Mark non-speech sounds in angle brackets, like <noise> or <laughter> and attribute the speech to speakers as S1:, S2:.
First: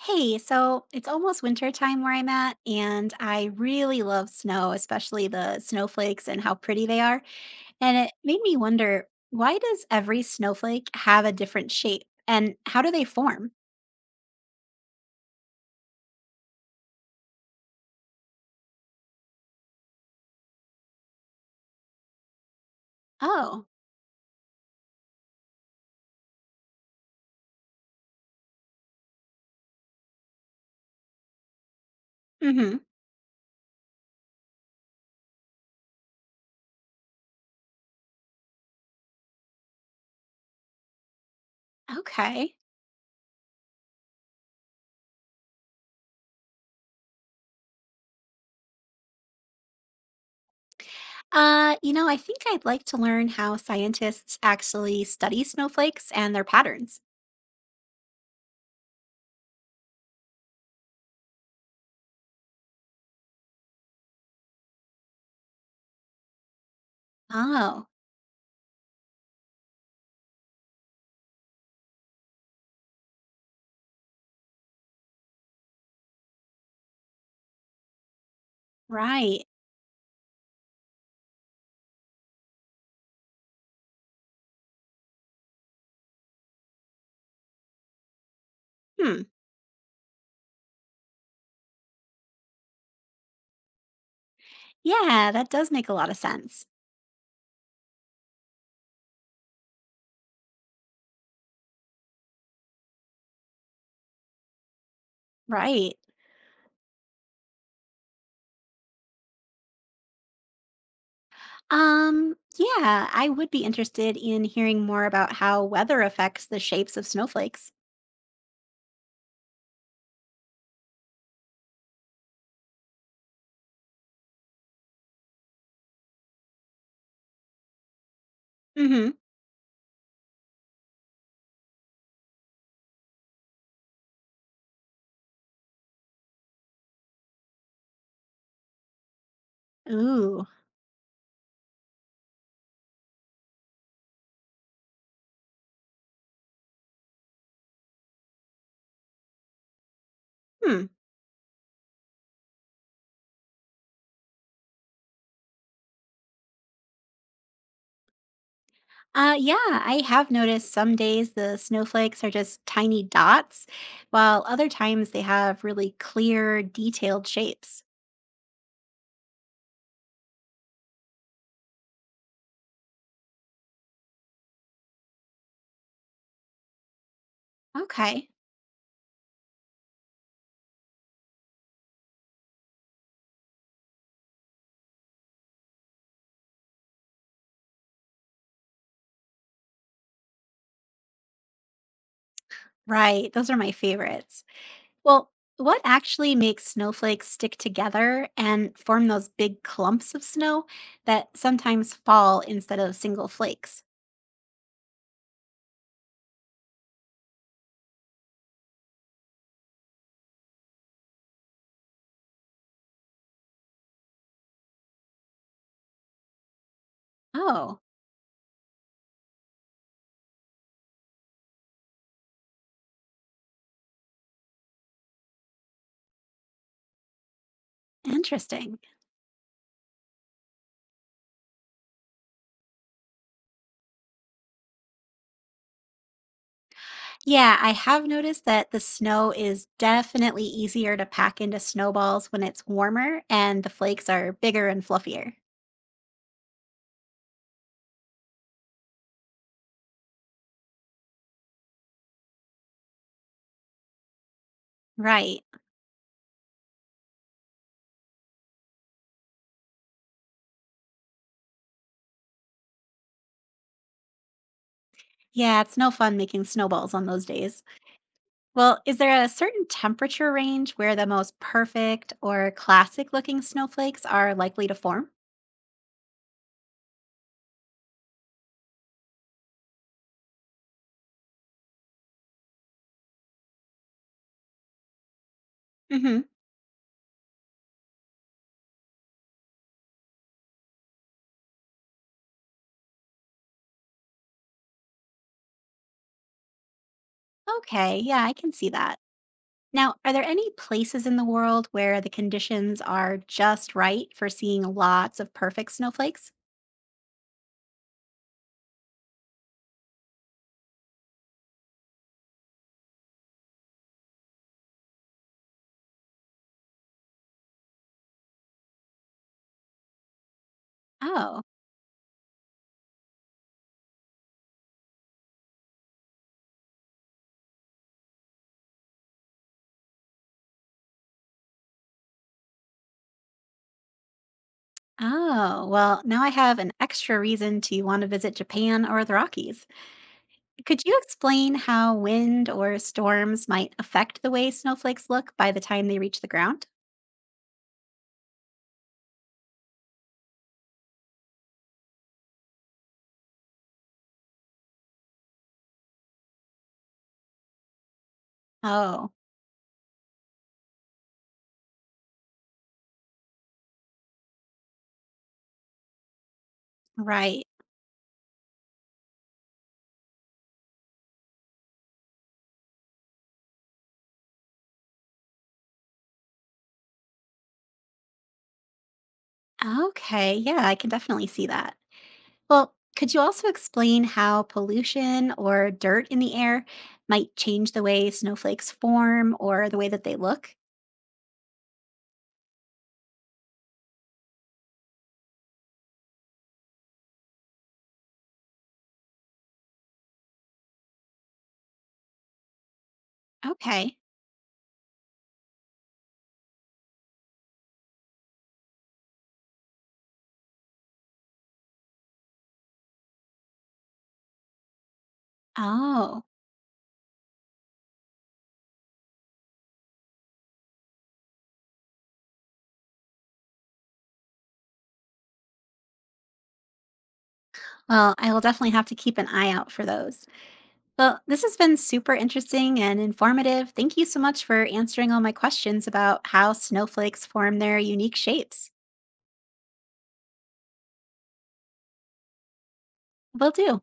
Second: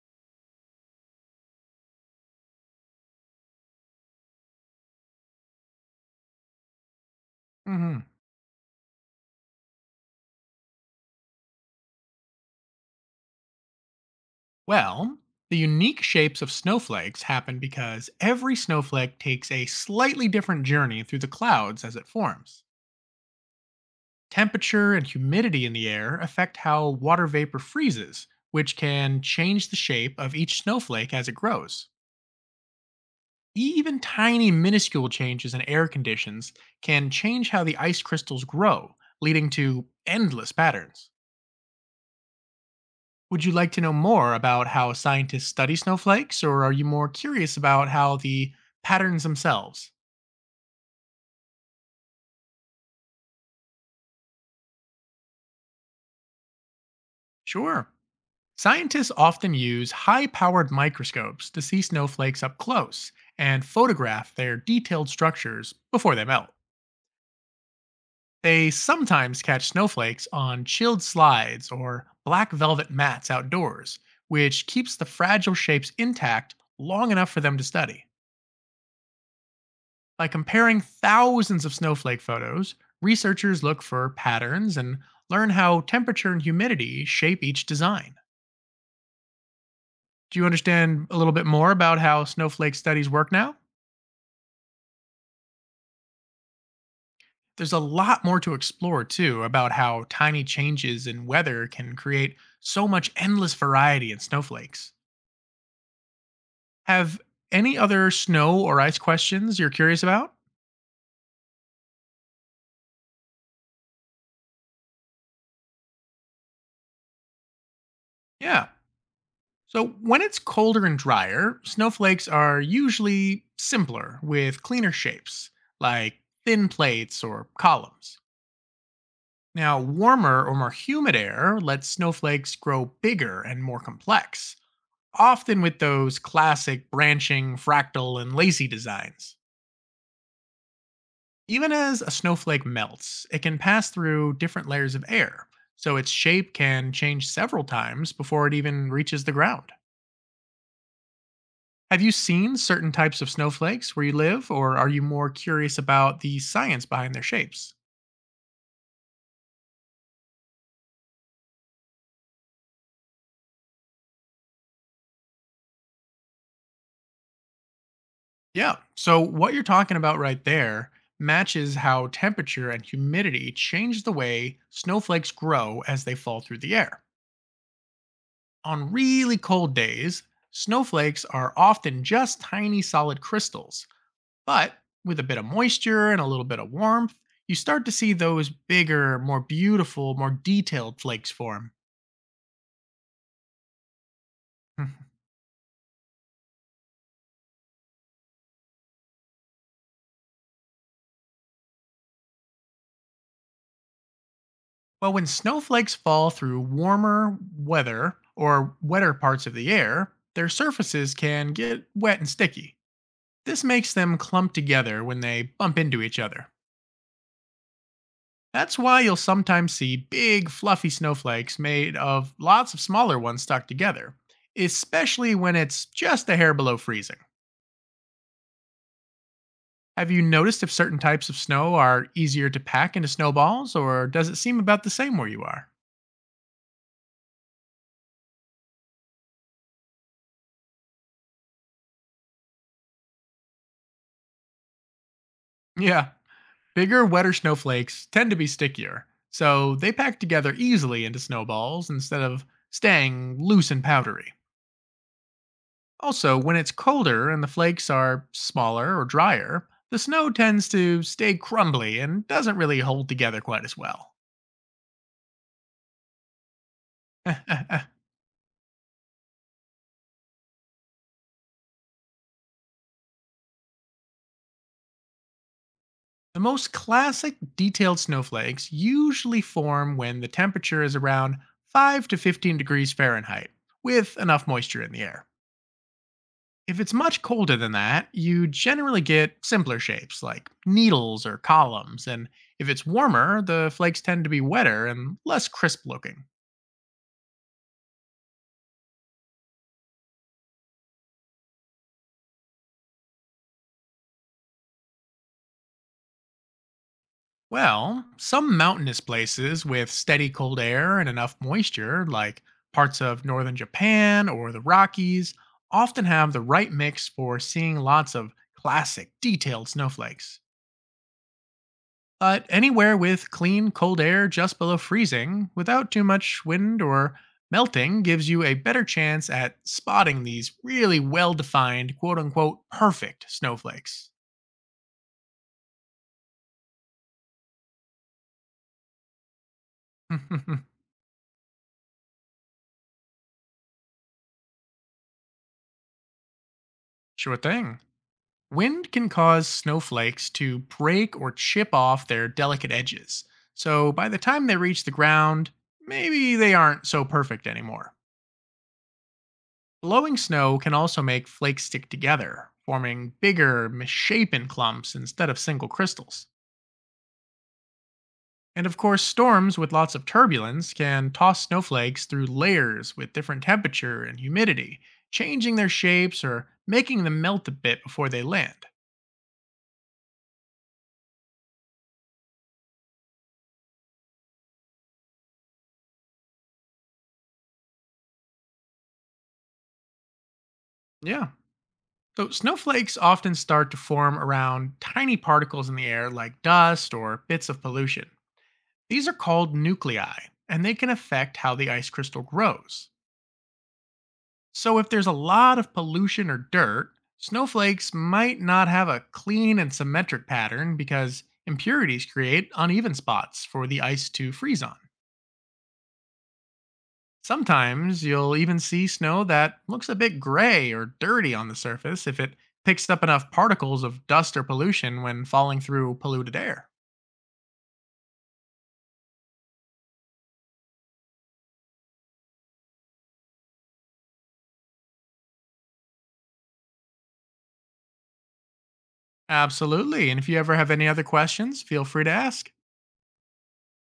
S1: Hey, so it's almost winter time where I'm at, and I really love snow, especially the snowflakes and how pretty they are. And
S2: Hmm.
S1: it made me wonder, why does every snowflake have a different shape, and how do they form?
S2: Well, the unique shapes of snowflakes happen because every snowflake takes a slightly different journey through the clouds as it forms.
S1: Oh,
S2: Temperature and humidity in the air affect how water vapor freezes, which can change the shape of each snowflake as it grows.
S1: mm-hmm.
S2: Even tiny, minuscule changes in air conditions can change how the ice crystals grow, leading to endless patterns.
S1: Okay.
S2: Would you like to know more about how scientists study snowflakes, or are you more curious about how the patterns themselves?
S1: I think I'd like to learn how scientists actually study snowflakes and their patterns.
S2: Sure. Scientists often use high powered microscopes to see snowflakes up close and photograph their detailed structures before they melt.
S1: Oh,
S2: They sometimes catch snowflakes on chilled slides or black velvet mats outdoors, which keeps the fragile shapes intact long enough for them to study.
S1: right.
S2: By comparing thousands of snowflake photos, researchers look for patterns and learn how temperature and humidity shape each design.
S1: Hmm.
S2: Do you understand a little bit more about how snowflake studies work now?
S1: Yeah, that does make a lot of sense.
S2: There's a lot more to explore, too, about how tiny changes in weather can create so much endless variety in snowflakes.
S1: Right.
S2: Have any other snow or ice questions you're curious about?
S1: Yeah, I would be interested in hearing more about how weather affects the shapes of snowflakes.
S2: Yeah. So, when it's colder and drier, snowflakes are usually simpler with cleaner shapes, like thin plates or columns.
S1: Hmm.
S2: Now, warmer or more humid air lets snowflakes grow bigger and more complex, often with those classic branching, fractal, and lacy designs.
S1: Ooh.
S2: Even as a snowflake melts, it can pass through different layers of air, so its shape can change several times before it even reaches the ground.
S1: Hmm.
S2: Have you seen certain types of snowflakes where you live, or are you more curious about the science behind their shapes?
S1: Yeah, I have noticed some days the snowflakes are just tiny dots, while other times they have really clear, detailed shapes.
S2: Yeah, so what you're talking about right there matches how temperature and humidity change the way snowflakes grow as they fall through the air.
S1: Okay.
S2: On really cold days, snowflakes are often just tiny solid crystals, but with a bit of moisture and a little bit of warmth, you start to see those bigger, more beautiful, more detailed flakes form.
S1: Right. Those are my favorites.
S2: <laughs>
S1: Well, what actually makes snowflakes stick together and form those big clumps of snow that sometimes fall instead of single flakes?
S2: Well, when snowflakes fall through warmer weather or wetter parts of the air, their surfaces can get wet and sticky. This makes them clump together when they bump into each other.
S1: Oh.
S2: That's why you'll sometimes see big, fluffy snowflakes made of lots of smaller ones stuck together, especially when it's just a hair below freezing.
S1: Interesting.
S2: Have you noticed if certain types of snow are easier to pack into snowballs, or does it seem about the same where you are?
S1: Yeah, I have noticed that the snow is definitely easier to pack into snowballs when it's warmer and the flakes are bigger and fluffier.
S2: Yeah, bigger, wetter snowflakes tend to be stickier, so they pack together easily into snowballs instead of staying loose and powdery.
S1: Right.
S2: Also, when it's colder and the flakes are smaller or drier, the snow tends to stay crumbly and doesn't really hold together quite as well.
S1: Yeah, it's no fun making snowballs on those
S2: <laughs>
S1: days.
S2: The
S1: Well, is there a certain temperature range where the most perfect or classic looking snowflakes are likely to form?
S2: most classic detailed snowflakes usually form when the temperature is around 5 to 15 degrees Fahrenheit, with enough moisture in the air.
S1: Mhm.
S2: If it's much colder than that, you generally get simpler shapes like needles or columns, and if it's warmer, the flakes tend to be wetter and less crisp looking.
S1: Okay, yeah, I can see that. Now, are there any places in the world where the conditions are just right for seeing lots of perfect snowflakes?
S2: Well, some mountainous places with steady cold air and enough moisture, like parts of northern Japan or the Rockies, often have the right mix for seeing lots of classic, detailed snowflakes.
S1: Oh.
S2: But anywhere with clean, cold air just below freezing without too much wind or melting gives you a better chance at spotting these really well defined, quote unquote, perfect snowflakes.
S1: Oh, well, now I have an extra reason to want to visit Japan or the Rockies.
S2: <laughs>
S1: Could you explain how wind or storms might affect the way snowflakes look by the time they reach the ground?
S2: Sure thing. Wind can cause snowflakes to break or chip off their delicate edges, so by the time they reach the ground, maybe they aren't so perfect anymore.
S1: Oh,
S2: Blowing snow can also make flakes stick together, forming bigger, misshapen clumps instead of single crystals.
S1: right.
S2: And of course, storms with lots of turbulence can toss snowflakes through layers with different temperature and humidity, changing their shapes or making them melt a bit before they land.
S1: Okay. Yeah, I can definitely see that. Well, could you also explain how pollution or dirt in the air might change the way snowflakes form or the way that they look?
S2: Yeah. So, snowflakes often start to form around tiny particles in the air like dust or bits of pollution. These are called nuclei, and they can affect how the ice crystal grows.
S1: Okay.
S2: So, if there's a lot of pollution or dirt, snowflakes might not have a clean and symmetric pattern because impurities create uneven spots for the ice to freeze on.
S1: Oh,
S2: Sometimes you'll even see snow that looks a bit gray or dirty on the surface if it picks up enough particles of dust or pollution when falling through polluted air.
S1: well, I will definitely have to keep an eye out for those. Well, this has been super interesting and informative. Thank you so much for answering all my questions about how snowflakes form their unique shapes.
S2: Absolutely. And if you ever have any other questions, feel free to ask.
S1: Will do.